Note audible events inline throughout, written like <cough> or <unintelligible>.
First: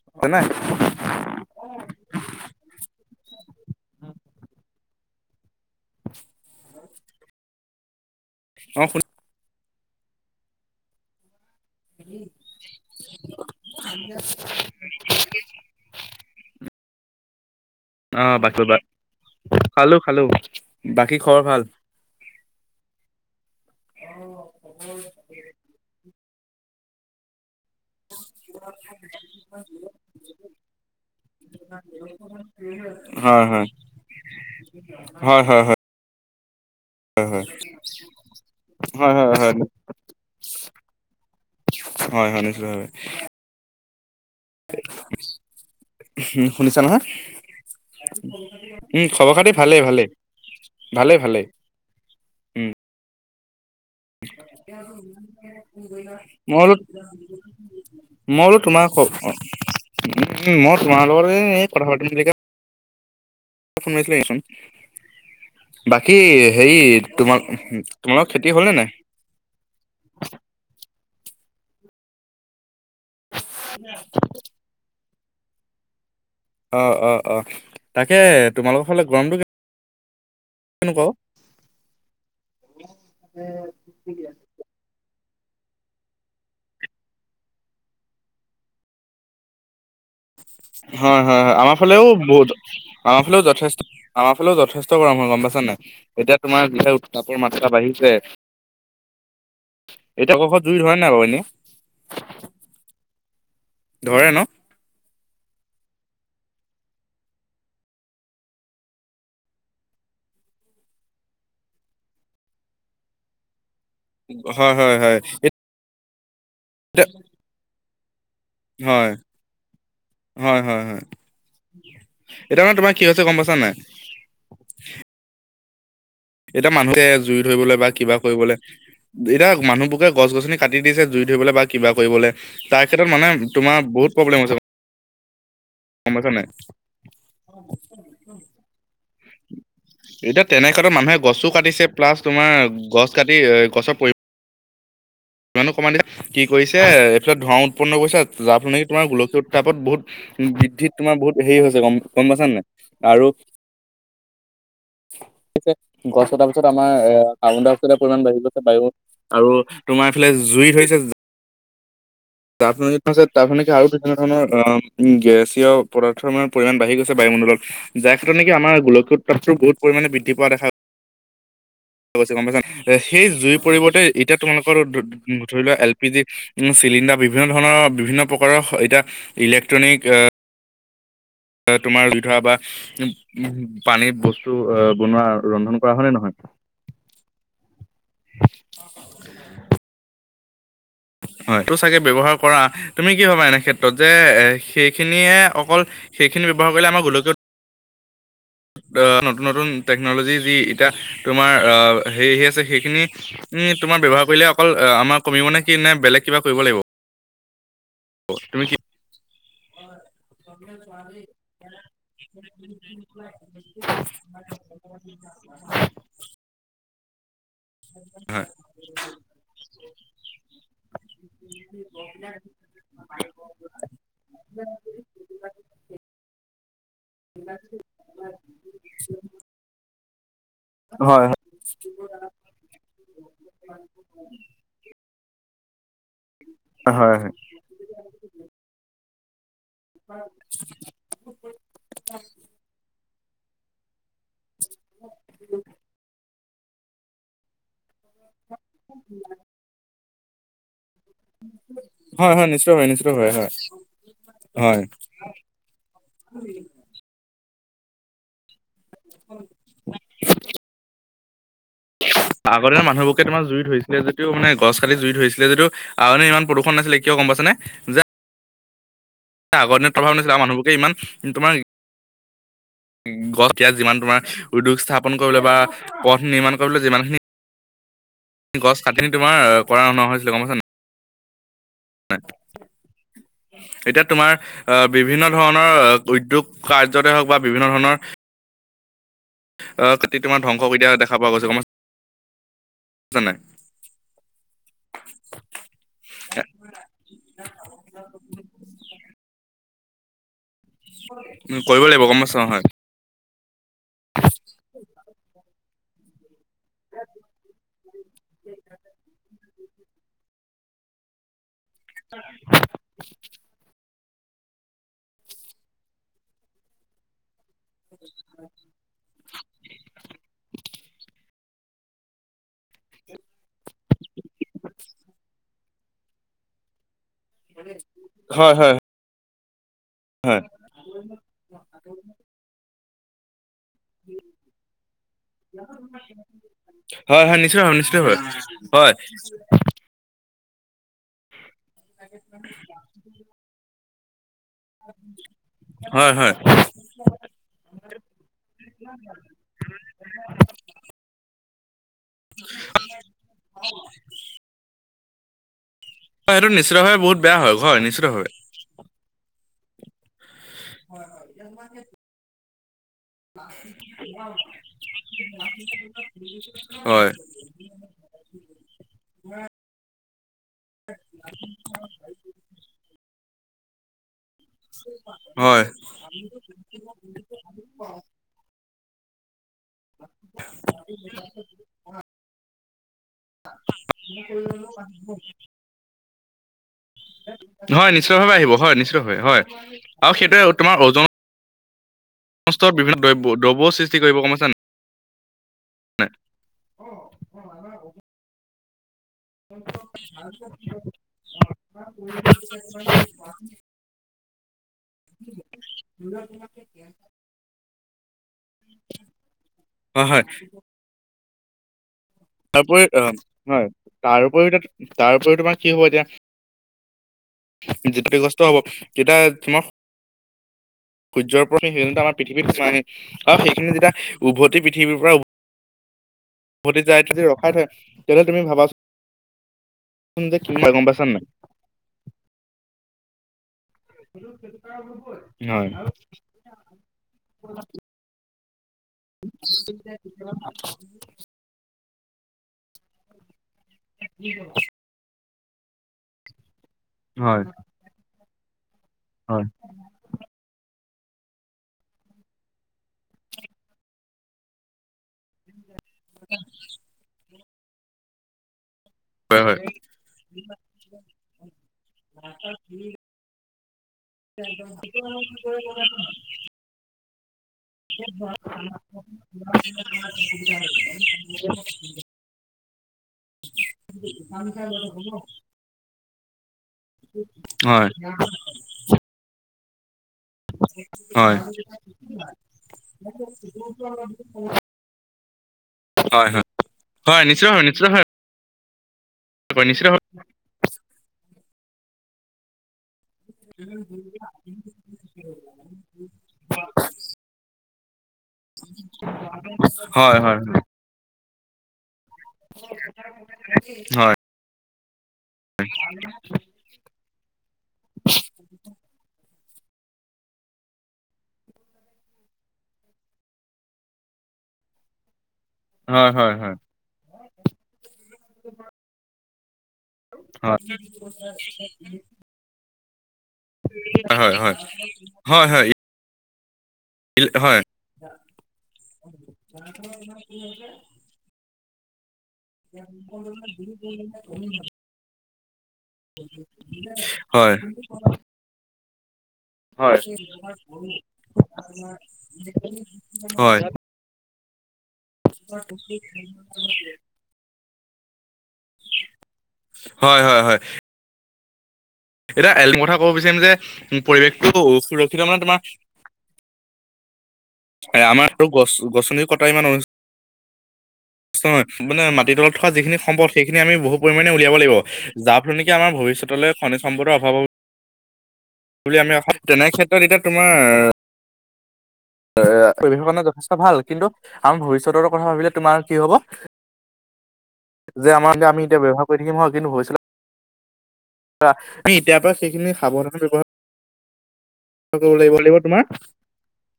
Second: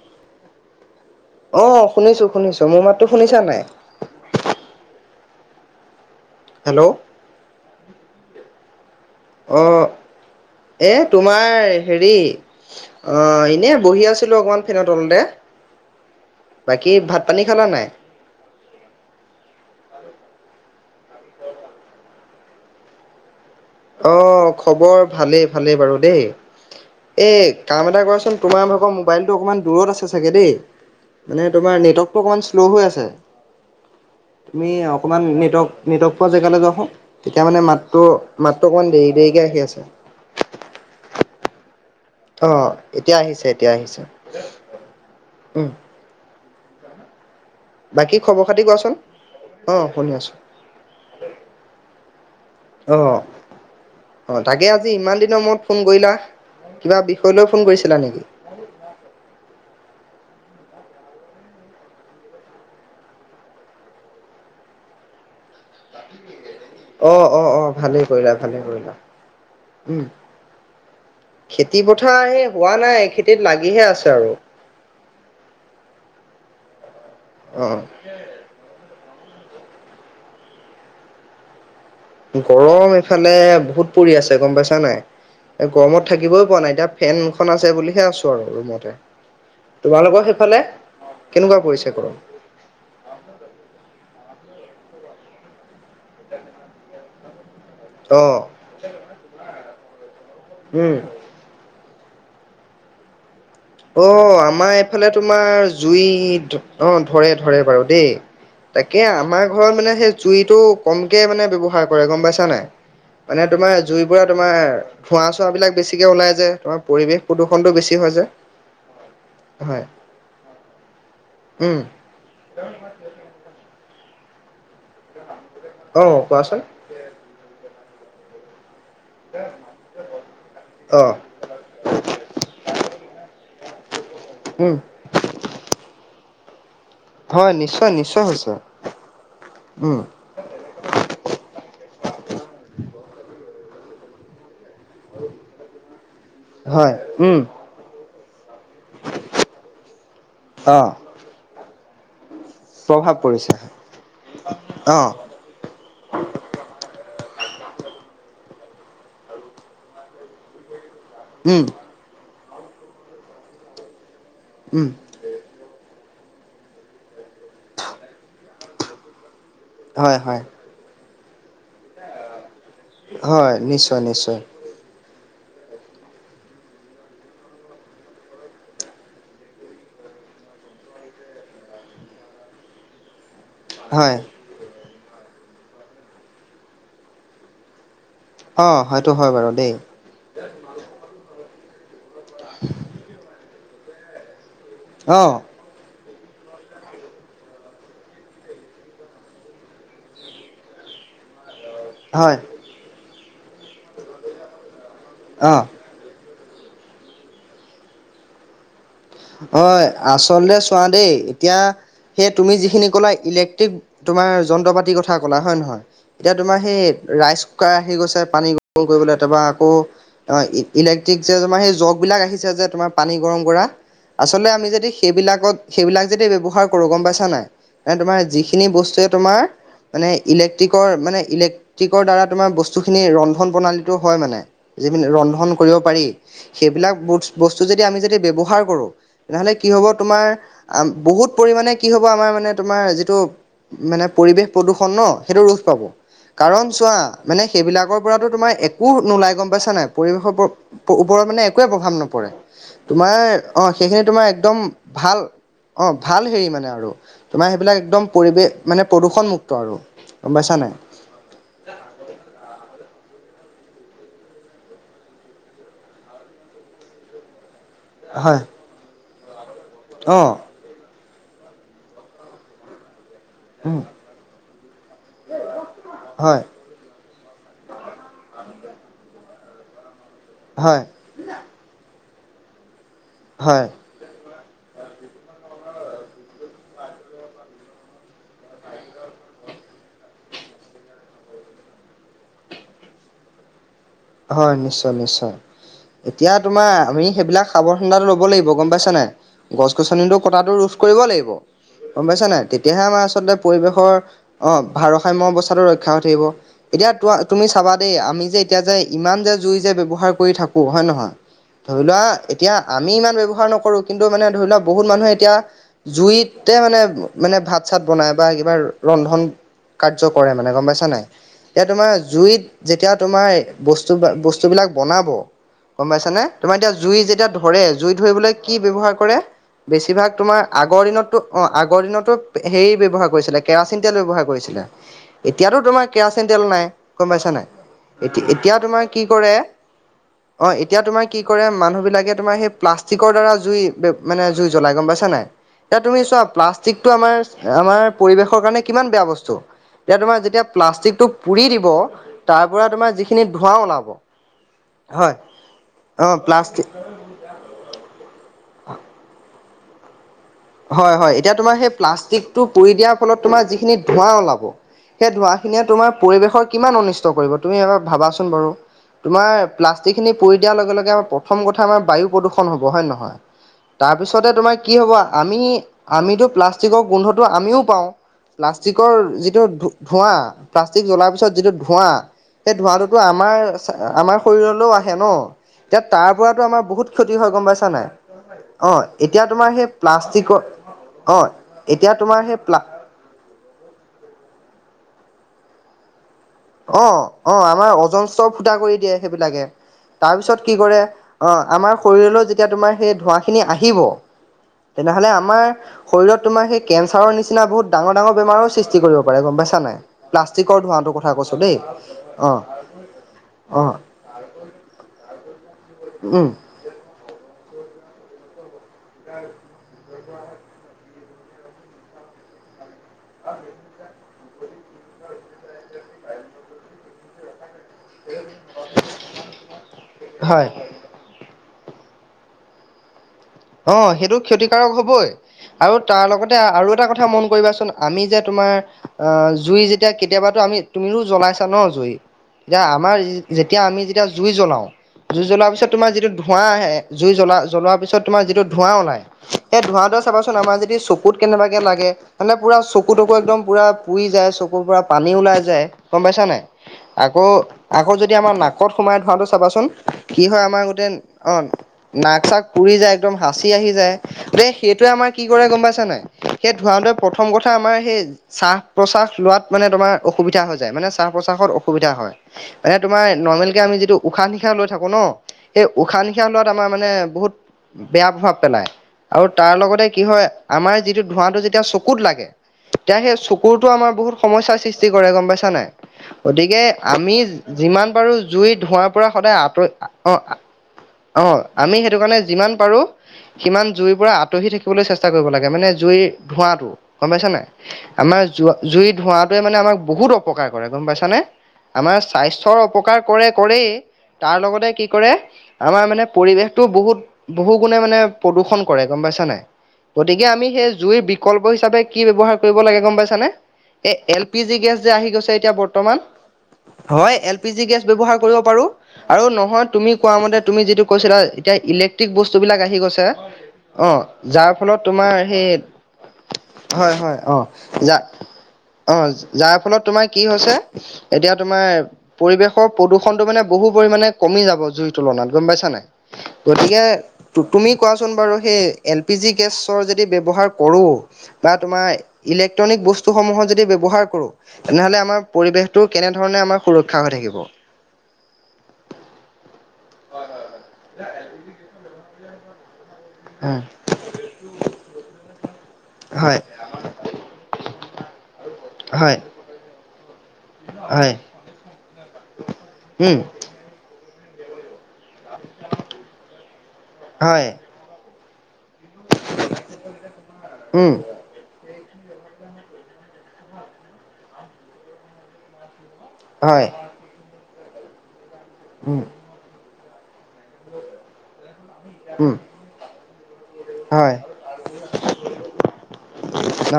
<unintelligible> অ', শুনিছো-শুনিছো, মোৰ মাততো শুনিছা নাই? হেল্ল'? অ', শুন অ', এ তোমাৰ হেৰি অ', ইনে বহি আছিলো অকমান ফেনত। তলতে, বাকী ভাত - পানী খালা নাই? অ বাক বা, খালো খালো, বাকী খবৰ ভাল? অ খবৰ ভালেই ভালেই বাৰু দেই, এ কাম এটা কৰাচো সেই তোমালোকৰ মোবাইলটো অকণমান দূৰত আছে চাগে দেই? মানে তোমাৰ নেটৱৰ্কটো অকণমান শ্ল' হৈ আছে, হয় হয় তুমি অকণমান হয় হয় হয় নেটৱৰ্ক নেটৱৰ্ক পোৱা জেগালৈ যাওঁচোন তেতিয়া মানে মাতটো মাতটো অকণমান দেৰি দেৰিকে হয়-হয়-হয়। আহি আছে অ', এতিয়া আহিছে, এতিয়া আহিছে, উম। হুহ, শুনিছা নহয়? বাকী খবৰ খাতি কোৱাচোন উম, খবৰ খাতি অ', ভালেই-ভালে, শুনি আছো ভালে-ভালে। অ'। অ তাকে আজি ইমান দিনৰ মূৰত ফোন মই কৰিলা। বোলো কিবা বিষয় লৈ ফোন কৰিছিলা নেকি? মই বোলো তোমাৰ ক অ উম মই তোমাৰ লগত এই-এই কথা পাতিম বুলিকে ফোন মাৰিছিলেচোন? বাকী হেৰি অ অ অ ভালেই তোমাৰ-তোমালোকৰ কৰিলা খেতি ভালে হ'ল নে কৰিলা। নাই? উম, খেতি পথাৰ এ হোৱা নাই খেতিত লাগিহে আছে আৰু। অ', অ', অ', তাকে তোমালোকৰ ফালে গৰমটো কে - কেনেকুৱা অ? গৰম এইফালে বহুত পৰি আছে, গম পাইছা নাই? এ গৰমত থাকিবই পৰা নাই এতিয়া ফেনখন আছে বুলিহে আছো আৰু ৰুমতে। তোমালোকৰ সেইফ হয়-হয়-হয়, আমাৰ ফালেও বহুত আমাৰ ফালেও যথেষ্ট, আমাৰ ফালেও যথেষ্ট গৰম হয় গম পাইছা নাই? এতিয়া তোমাৰ যিহে উত্তাপৰ মাত্ৰা বাঢ়ি চে, অ এতিয়া কৰবাত জুই উম। ধৰে নাই বাৰু ইনে? অ', ধৰে ন আমাৰ এইফালে তোমাৰ জুই ধ অ' ধৰে-ধৰে বাৰু দেই। তাকে আমাৰ ঘৰত মানে সেই জুইটো কমকে মানে ব্যৱহাৰ কৰে গম পাইছা নাই? মানে তোমাৰ জুইৰ পৰা তোমাৰ হয় হয় হয় ধোঁৱা-চোৱাবিলাক বেছিকৈ ওলাই যে তোমাৰ এতিয়া পৰিৱেশ প্ৰদূষণটো বেছি হৈ যায়। হয়, হয়-হয়-হয়। উম এতিয়া মানে তোমাৰ কি হৈছে গম পাইছা নাই। অ কোৱাচোন এতিয়া মানুহে জুই ধৰিবলে বা কিবা কৰিবলে এতিয়া মানুহবোকে গছ গছনি কাটি দিছে অ' জুই ধৰিবলৈ বা কিবা কৰিবলে তাৰ ক্ষেত্ৰত মানে তোমাৰ বহুত প্ৰব্লেম হৈছে উম, গম পাইছা নাই। হয় নিশ্চয় নিশ্চয় হৈছে উম। এতিয়া তেনে ক্ষেত্ৰত মানুহে গছো কাঢ়িছে প্লাছ তোমাৰ গছ কাটি এ গছৰ পৰি ইমাণো কমায় দিছে কি কৰিছে হয় এ এইফালত উম ধোঁৱাও উৎপন্ন কৰিছে যাৰ ফল নেকি তোমাৰ গোলকীয় উত্তাপত বহুত বৃদ্ধিত অ' তোমাৰ বহুত হেৰি হৈছে গম গম পাইছা নাই। প্ৰভাৱ আৰু পৰিছে অ, গছ কটাৰ পিছত আমাৰ এ কাৰ্বনডাই অক্সাইডৰ পৰিমাণ বাঢ়ি গৈছে বায়ুত আৰু তোমাৰ এইফালে জুই ধৰিছে জ উম। যাৰ ফলত নেকি <unintelligible> তেনেকুৱা ধৰণৰ আ উম গেছীয় পদাৰ্থৰ মানে পৰিমাণ বাঢ়ি গছে বায়ুণ্ডলত যাৰ ক্ষেত্ৰত নেকি আমাৰ গোলীয় উত্তাপতো বহুত পৰিমানে হয় বৃদ্ধি হয় পোৱা দেখা গম পাইছা সেই হয় জুই নিশ্চয় পৰিৰ্তে এতিয়া নিশ্চয় তোমালোকে, ধৰি লোৱা এল পি জি উ চিলিণ্ডাৰ বিভিন্ন ধৰণৰ বিভিন্ন প্ৰকাৰৰ এতিয়া। ইলেক্ট্ৰনিক আ তোমাৰ জুই ধৰা বা উ পানী হয় বস্তু আহ বনোৱা ৰন্ধন কৰা হয়নে নহয়। অ সেইটো হয় বাৰু দেই। হয় এইটো চাগে ব্যয়ৱহাৰ কৰা তুমি কি ভবা এনে ক্ষেত্ৰত যে এ, অ' সেইখিনিয়ে অকল সেইখিনি ব্যৱহাৰ কৰিলে আমাৰ গোলকীয় অ নতুন নতুন টেকনলজি যি এতিয়া তোমাৰ অ হয় হেৰি আছে। সেইখিনি উ তোমাৰ ব্যৱহাৰ কৰিলে অকল আমাৰ কমিব অ'। নে কি নে বেলেগ কিবা কৰিব লাগিব। অ তুমি কি, হয় আচলতে চোৱা দেই এতিয়া সেই তুমি যিখিনি ক'লা ইলে তোমাৰ যন্ত্ৰ পাতি কথা ক'লা হয় নে নহয় এতিয়া তোমাৰ সেই ৰাই শুকাই আহি গৈছে হয়? পানী গৰল কৰিবলৈ কেতিয়াবা আকৌ, অঁ ইলেক্ট্ৰিক যে তোমাৰ সেই জগবিলাক আহিছে যে তোমাৰ পানী গৰম কৰা। আচলতে আমি যদি সেইবিলাকত সেইবিলাক যদি ব্যৱহাৰ কৰো গম পাইছা নাই। মানে তোমাৰ যিখিনি বস্তুৱে তোমাৰ মানে, ইলেক্ট্ৰিকৰ মানে হয় ইলেক্ট্ৰিকৰ দ্বাৰা তোমাৰ বস্তুখিনি ৰন্ধন প্ৰণালীটো হয় মানে। যি ৰন্ধন কৰিব পাৰি হয় সেইবিলাক হয় হয়। বস্তু যদি আমি যদি ব্যৱহাৰ কৰো। তেনেহলে কি হব তোমাৰ বহুত পৰিমামানে কি হব আমাৰ মানে, তোমাৰ যিটো মানে পৰিৱেশ প্ৰদূষণ ন সেইটো ৰোধ পাব। কাৰণ চোৱা মানে সেইবিলাকৰ পৰাতো তোমাৰ একো নোলাই গম পাইছা নাই পৰিৱেশৰ পৰা। ওপৰত মানে একোৱে প্ৰভাৱ নপৰে হয় হয় নিশ্চয় হয় নিশ্চিত হয় তোমাৰ হয় অ সেইখিনি তোমাৰ একদম, হয়। ভাল অঁ ভাল হেৰি মানে আৰু তোমাৰ সেইবিলাক একদম পৰিৱেশ। মানে প্ৰদূষণমুক্ত আৰু গম পাইছা নাই। আগৰ দিনৰ মানুহবোৰকে তোমাৰ জুই ধৰিছিলে যদিটো মানে গছ কালি জুই ধৰিছিলে যদিও, আগতে ইমান প্ৰদূষণ নাছিলে কিয় গম পাইছেনে যে। হয়। আগৰ দিনত প্ৰভাৱ অ নাছিলে আও মানুহবোৰকে ইমান তোমাৰ গ গছ ইয়াক যিমান তোমাৰ উদ্যোগ স্থাপন কৰিবলৈ বা পথ হয় নিৰ্মাণ কৰিবলৈ যিমানখিনি। গছ কাটনি তোমাৰ কৰা নহৈছিলে গম পাই হয়। <unintelligible> হয় এতিয়া তোমাৰ। আহ বিভিন্ন ধৰণৰ উদ্যোগ কাৰ্যতে হওক বা বিভিন্ন ধৰণৰ। আহ খেতি তোমাৰ ধ্বংস কৰি দিয়া দেখা পোৱা গৈছে গম পাই ছা নাই। হয় নিশ্চয় -নিশ্চয়। এতিয়া তোমাৰ আমি সেইবিলাক সাৱধানতাটো ল'ব লাগিব গম পাইছা নাই? গছ গছনিতো কটাটো ৰোধ কৰিব লাগিব কৰিব লাগিব গম পাইছা নাই হয়। তেতিয়াহে আমাৰ আচলতে পৰিৱেশৰ। <unintelligible> অ', ভাৰসাম্য অৱস্থাতো ৰক্ষা হৈ থাকিব। এতিয়া টোৱা তুমি চাবা দেই আমি যে এতিয়া যে ইমান যে জুই যে ব্যৱহাৰ কৰি থাকো হয় নহয়। ধৰি লোৱা এতিয়া আমি ইমান ব্যৱহাৰ নকৰো। কিন্তু মানে ধৰি লওক বহুত মানুহে এতিয়া জুইতে মানে মানে ভাত চাত বনায় বা কিবা ৰ ৰন্ধন কাৰ্য কৰে মানে গম পাইছা নাই এতিয়া তোমাৰ জুইত যেতিয়া তোমাৰ। বস্তু বস্তু বিলাক বনাব গম পাইছানে তোমাৰ এতিয়া জুই যেতিয়া ধৰে জুই ধৰিবলৈ কি হয় হয় ব্যৱহাৰ কৰে বেছিভাগ তোমাৰ হয় আগ আগৰ দিনতো অ', আগৰ দিনতো হেৰি ব্যৱহাৰ কৰিছিলে। কেৰাচিন তেল ব্যৱহাৰ কৰিছিলে এতিয়াতো তোমাৰ কেৰাচিন তেল নাই গম হয় পাইছা হয় নাই নিশ্চিত ভাৱে নিশ্চিত ভাৱে এটি এটি এতিয়া তোমাৰ হয় কি কৰে? অ', এতিয়া তোমাৰ কি কৰে মানুহবিলাকে তোমাৰ সেই প্লাষ্টিকৰ দ্বাৰা জুই বেব মানে জুই জ্বলাই গম পাইছা নাই। এতিয়া তুমি হয় চোৱা হয়। হয় প্লাষ্টিকটো আমাৰ আমাৰ পৰিৱেশৰ কাৰণে কিমান বেয়া বস্তু। এতিয়া তোমাৰ যেতিয়া। প্লাষ্টিকটো পুৰি দিব তাৰ পৰা তোমাৰ যিখিনি ধোঁৱ ওলাব। হয়। অ হয়, সেইটো প্লাষ্টিক নিশ্চিতভাৱে বহুত বেয়া হয় নিশ্চিতভাৱে। হয়- হয়, এতিয়া তোমাৰ সেই প্লাষ্টিক। টো পুৰি দিয়াৰ ফলত তোমাৰ যিখিনি ধোৱা ওলাব সেই ধোৱা খিনিয়ে তোমাৰ পৰিবেশৰ কিমান অনিষ্ট হয় কৰিব। তুমি এবাৰ ভাবাচোন বাৰু তুমাৰ প্লাষ্টিক খিনি পুৰি দিয়াৰ লগে লগে আমাৰ প্ৰথম কথা আমাৰ বায়ু প্ৰদূষ ষণ হ'ব হয়- নহয় তাৰ পিছতে তোমাৰ কি হ'বা আমি হয়। আমিটো প্লাষ্টিকৰ গোন্ধটো আমিও পাওঁ প্লাষ্টিকৰ যিটো ঢো ধোঁৱা প্লাষ্টিক জ্বলাৰ পিছত যিটো ধোঁৱা। এই ধোঁৱা টো টো আমাৰ চা আমাৰ শৰীৰলৈও আহে ন। এতিয়া তাৰ পৰাতো আমাৰ বহুত ক্ষতি হয় গম পাইছা নাই হয় নিশ্চিতভাৱে আহিব হয় অ', নিশ্চিতভাৱে এতিয়া হয় তোমাৰ সেই প্লা আৰু প্লাস্তিকৰ সেইটোৱে অ', এতিয়া তোমাৰ সেই প্লা স্তৰ বিভিন্ন দ্ৰব দ্ৰব্য সৃষ্টি কৰিব গম পাইছা নাই। অ', অ', আমাৰ অজস্ৰ ফুটা কৰি দিয়ে সেইবিলাকে তাৰপিছত কি কৰে অ', আমাৰ শৰীৰলৈ যেতিয়া তোমাৰ সেই ধোঁৱা খিনি আহিব। <inaudible> তেনেহ'লে আমাৰ। শৰীৰত তোমাৰ সেই কেঞ্চাৰৰ নিচিনা বহুত ডাঙৰ ডাঙৰ বেমাৰো সৃষ্টি কৰিব পাৰে গম পাইছা নাই অ', হয় প্লাষ্টিকৰ ধোঁৱটোৰ কথা কৈছো দেই। অ', তাৰ উপৰি অ', হয় অ', তাৰ উপৰিও টো ত তাৰ উপৰিও তোমাৰ কি হ'ব এতিয়া উম, যিটো কষ্ট হ'ব তেতয়া তোমাৰ সূৰ্যৰও সেই সেই আমাৰ পৃথিৱীত পিচ আহে আৰু সেইখিনি যেতিয়া উভতি পৃথিৱীৰ পৰা হয় যায় তেতিয়া ৰখাই থয় তেয়াহলে তুমি ভাবা চোন তুম যো হয়। কি মা গম পাছ নাই <unintelligible> অ সেইটো ক্ষতিকাৰক হবই হয়। আৰু তাৰ লগতে আৰু এটা কথা মন কৰিবাচোন আমি যে তোমাৰ অ জুই যেতিয়া কেতিয়াবাতো আমি তুমিও জ্বলাইছ ছা ন জুই তেতিয়া আমাৰ যেতিয়া আমি যেতিয়া জুই জ্বলাও জুই জ্বলোৱাৰ পিছত তোমাৰ যিটো ধোঁৱা আহ জুই জ্বলা হয়, জ্বলোৱাৰ পিছত তোমাৰ ধোঁৱা যিটো ওলায় হয় সেই ধোৱাটো চাবাচোন আমাৰ যদি চকুত কেনেবাকে লাগে মানে পুৰা চকু তকু একদম পুৰা পুৰি যায় চকুৰ পৰা পানী ওলাই যায় গম পাইছা নাই আকৌ আকৌ যদি আমাৰ নাকত সোমাই খাহ টো হয়, চাবাচোন কি হয় আমাৰ গোটেই অ নাক চাক পুৰি যায় একদম হাঁচি আহি যায় যে সেইটোৱে আমাৰ কি কৰে গম পাইছা নাই সেই ধোৱাটোৱে প্ৰথম কথা আমাৰ সেই চাহ প্ৰশ্বাস লোৱাত মানে তোমাৰ অসুবিধা হৈ যায় মানে চাহ প্ৰশ্বাসত অসুবিধা হয় মানে তোমাৰ নৰ্মেলকে আমি যিটো উশাহ নিশাহও লৈ থাকো ন সেই উশাহ নিশাহ লোৱাত আমাৰ মানে বহুত হয়, বেয়া প্ৰভাৱ পেলায় আৰু তাৰ লগতে কি হয় আমাৰ যিটো হয়, ধোঁৱাটো যেতিয়া চকুত লাগে এতিয়া সেই চকুৰতো আমাৰ বহুত সমস্যাৰ সৃষ্টি কৰে গম পাইছা নাই হয়, হয়, গতিকে আমি হয় নিশ্চিত ভাৱে নিশ্চিত যিমান ভাৱে পাৰো জুই ধোঁৱাৰ পৰা সদায় হয় আঁতৰি নিশ্চিত ভাৱে অ আ অ আমি সেইটো কাৰণে যিমান পাৰো সিমান জুইৰ পৰা আঁতসি থাকিবলৈ চেষ্টা কৰিব লাগে মানে জুইৰ ধোঁৱাটো গম পাইছা নাই আমাৰ জোৱা জুই ধোঁৱাতোৱে মানে আমাক হয়, বহুত হয়, অপকাৰ কৰে গম পাইছানে আমাৰ স্বাস্থ্যৰ অপকাৰ কৰে কৰেই হয়, হয়, হয়, তাৰ লগতে কি কৰে আমাৰ মানে পৰিৱেশ, টো বহুত বহু গুণে মানে প্ৰদূষণ কৰে গম পাইছা নাই! গতিকে আমি সেই জুইৰ বিকল্প হিচাপে কি ব্যৱহাৰ কৰিব লাগে গম পাইছানে! এ এল পি জি গেছ যে আহি গৈছে এতিয়া বৰ? হয় হয় হয়! হয়, এল পি জি গেছ ব্যৱহাৰ কৰিব পাৰো আৰু নহয় তুমি? কোৱা মতে <unintelligible> তুমি যিটো কৈছিলা এতিয়া ইলেক্ট্ৰিক বস্তু বিলাক আহি গৈছে! অ যাৰ ফলত তোমাৰ সেই হয় হয় অ যা অ যাৰ ফলত তোমাৰ কি হছে এতিয়া তোমাৰ পৰিৱেশৰ প্ৰদূষণটো মানে বহু পৰিমাণে কমি যাব জুইৰ তুলনাত গম পাইছা নাই গতিকে, হয়, টো হয়, তুমি কোৱাচোন বাৰু সেই! এল পি জি গেছৰ হয়, যদি ব্যৱহাৰ কৰোঁ বা তোমাৰ ইলেক্ট্ৰনিক বস স্তুসমূহৰ হয়, যদি ব্যৱহাৰ কৰোঁ তেনেহ'লে আমাৰ পৰিৱেশটো কেনেধৰণে আমাৰ সুৰক্ষা হৈ থাকিব! হয় হয় হয়! <unintelligible> এতিয়া এল ম কথা কব বিচাৰিম যে পৰিৱেশটো সুৰক্ষিত মানে তোমাৰ হয়! আমাৰতো গছ হয়, গছনিৰ কটা ইমান অনু, হয় নহয় মানে মাটি তলত থকা যিখিনি উম, সম্পদ সেই খিনি আমি বহু পৰিমাণে উলিয়াব লাগিব, যাৰ ফলত আমাৰ ভবিষ্যতলৈ খনিজ সম্পদৰ অভাৱ হয়, বুলি আমি অসম তেনে ক্ষেত্ৰত এতিয়া তোমাৰ উম, এ পৰিৱেশ কৰণে যথেষ্ট ভাল, কিন্তু আমাৰ ভৱিষ্যতৰ কথা ভাবিলে তোমাৰ কি হব? হয়, যে আমাৰ যে আমি এতিয়া উম, ব্যৱহাৰ কৰি থাকিম হয়, কিন্তু ভৱিষ্যতে পৰা এতিয়াৰ পৰা উম, সেইখিনি সাৱধানে ব্যৱহাৰ হয় কৰিব লাগিব লাগিব তোমাৰ,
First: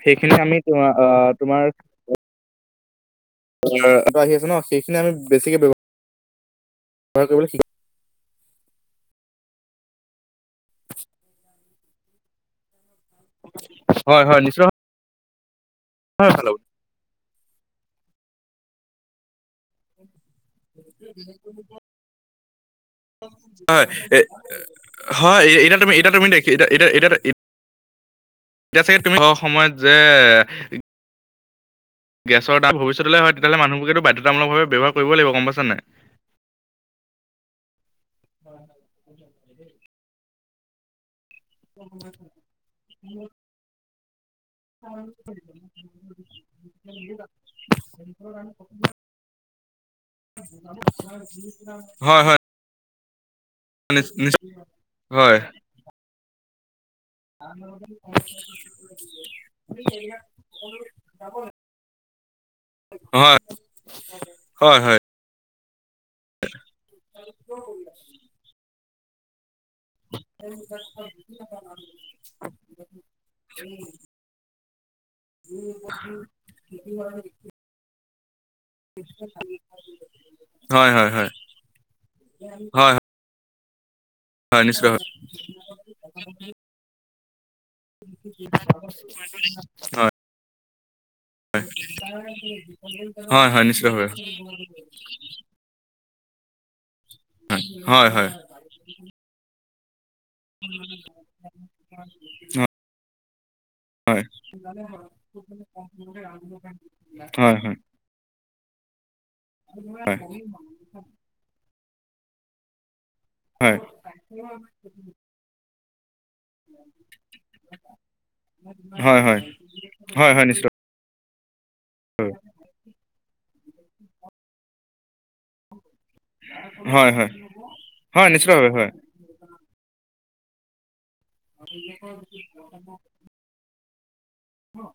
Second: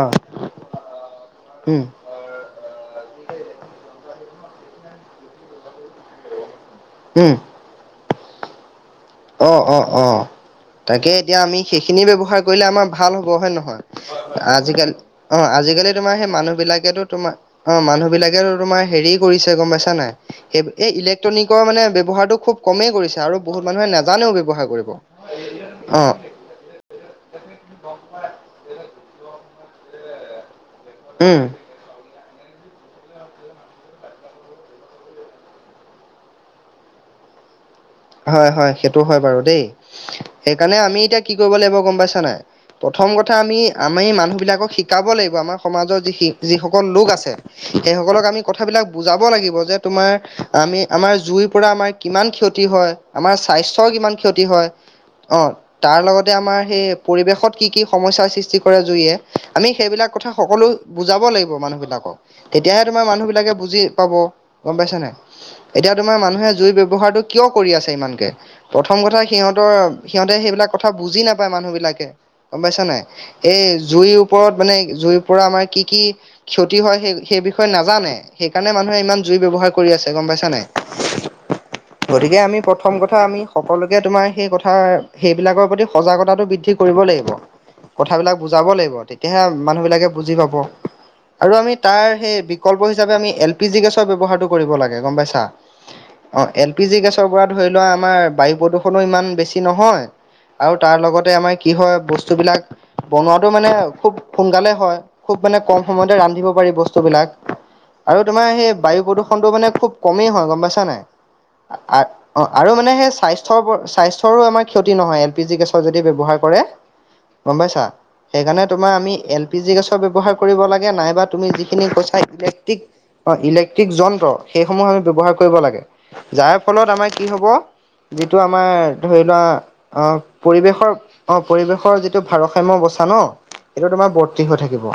অ', সেইখিনি আমি তোমাৰ আঁ তোমাৰ উম, এ আহি আছে ন, সেইখিনি আমি বেছিকে ব্যৱহাৰ‌‍ উম, কৰিব অঁ অঁ অঁ তাকে এতিয়া আমি সেইখিনি ব্যৱহাৰ কৰিলে আমাৰ ভাল হব হয় নহয় হয় হয় নিশ্চয় অঁ, আজি কালি তোমাৰ সেই হয় ভাল মানুহ হ'ব বিলাকে তো তোমাৰ অঁ মানুহ বিলাকে তোমাৰ হেৰি কৰিছে গম পাইছা নে নাই? হে এই ইলেক্ট্ৰনিকৰ মানে ব্যৱহাৰটো খুব কমেই কৰিছে আৰু বহুত হয় মানুহে না এ হয় এতিয়া তুমি এতিয়া অ', তুমি দেখ এতি এতিয়া, <unintelligible> এতিয়া চাগে তুমি স সময়ত যে উম গেছৰ দাম ভবিষ্যতেলৈ হয় তেতিয়া হলে মানুহ বোৰে বাধ্যতামূলক ভাৱে ব ব্যবহাৰ কৰিব লাগিব গম পাইছা নে নাই। হয় হয় সেইটো হয় বাৰু দেই, সেইকাৰণে আমি এতিয়া কি কৰিব লাগিব গম পাইছা নাই, প্ৰথম কথা আমি আমি মানুহ বিলাকক শিকাব লাগিব আমাৰ সমাজৰ যি যিসকল লোক আছে, সেই সকলক আমি কথাবিলাক বুজাব লাগিব যে তোমাৰ আমি আমাৰ জুইৰ পৰা আমাৰ কিমান ক্ষতি তি হয় আমাৰ স্বাস্থ্যৰ কিমান নিচ- ক্ষতি নিচ- হয়, হয় অঁ তাৰ লগতে আমাৰ সেই পৰিৱেশত কি কি সমস্যাৰ সৃষ্টি কৰে জুইয়ে, আমি সেইবিলাক কথা সকলো বুজাব লাগিব মানুহবিলাকক। তেতিয়াহে তোমাৰ মানুহ হয় বিলাকে বুজি পাব গম হয় পাইছা হয় নাই। এতিয়া তোমাৰ মানুহে জুই ব্যৱহাৰটো কিয় কৰি আছে ইমানকে প্ৰথম কথা সিহঁতৰ সিহঁতে সেইবিলাক কথা বুজি নাপায় মানুহ বিলাকে গম পাইছা নাই। এ জুইৰ ওপৰত মানে জুইৰ পৰা আমাৰ কি কি ক্ষতি হয় সেই সেই বিষয়ে। ষয়ে নাজানে সেইকাৰণে মানুহে ইমান জুই ব্যৱহাৰ কৰি আছে, গম পাইছা হয় নাই? হয় হয় গতিকে আমি, হয় প্ৰথম কথা আমি সকলোকে তোমাৰ সেই হয় কথা, নিশ্চিত হয় সেইবিলাকৰ প্ৰতি সজাগতাটো বৃদ্ধি কৰিব লাগিব। কথাবিলাক বুজাব লাগিব তেতিয়াহে মানুহবিলাকে বুজি পাব। আৰু আমি তাৰ সেই বিকল্প হিচাপে হয় আমি হয় এল হয় পি জি নিশ্চিত গেছৰ হয় ব্যৱহাৰটো কৰিব লাগে গম পাইছা? অঁ এল পি জি গেছৰ পৰা ধৰি লোৱা হয় আমাৰ হয় হয় বায়ু প্ৰদূষণো ইমান বেছি নহয়। আৰু তাৰ লগতে আমাৰ কি হয় বস্তুবিলাক বনোৱাটো মানে খুব হয় সোনকালে হয়। খুব মানে কম সময়তে ৰান্ধিব পাৰি বস্তুবিলাক। হয় হয়। আৰু তোমাৰ সেই বায়ু প্ৰদূষণটো মানে খুব কমেই হয় গম পাইছা নাই? অঁ আৰু মানে সেই স্বাস্থ্যৰ স্বাস্থ্যৰো আমাৰ ক্ষতি নহয়, এল পি জি গেছৰ যদি ব্যৱহাৰ কৰে গম পাইছা, সেই কাৰণে তোমা হয় অমি হয় হয় এল পি জি গেছৰ হয় ব্যৱহাৰ হয় কৰিব নিশ্চিত লাগ নাইব তুমি যি খিনি কৈছা ইলেক্ট্ৰিক। অঁ, ইলেক্ট্ৰিক যন্ত্ৰ সেইসমূহ আমি ব্যৱহাৰ কৰিব লাগে। যাৰ ফলত হয় আমাৰ কি হয় হ'ব হয় যিটো নিশ্চিতভাৱে হয় আমাৰ ধৰি লোৱা অঁ পৰিৱেশৰ অঁ পৰিৱেশৰ যিটো ভাৰসাম্য অৱস্থা ন এইটো তোমাৰ বৰ্তি হৈ থাকিব।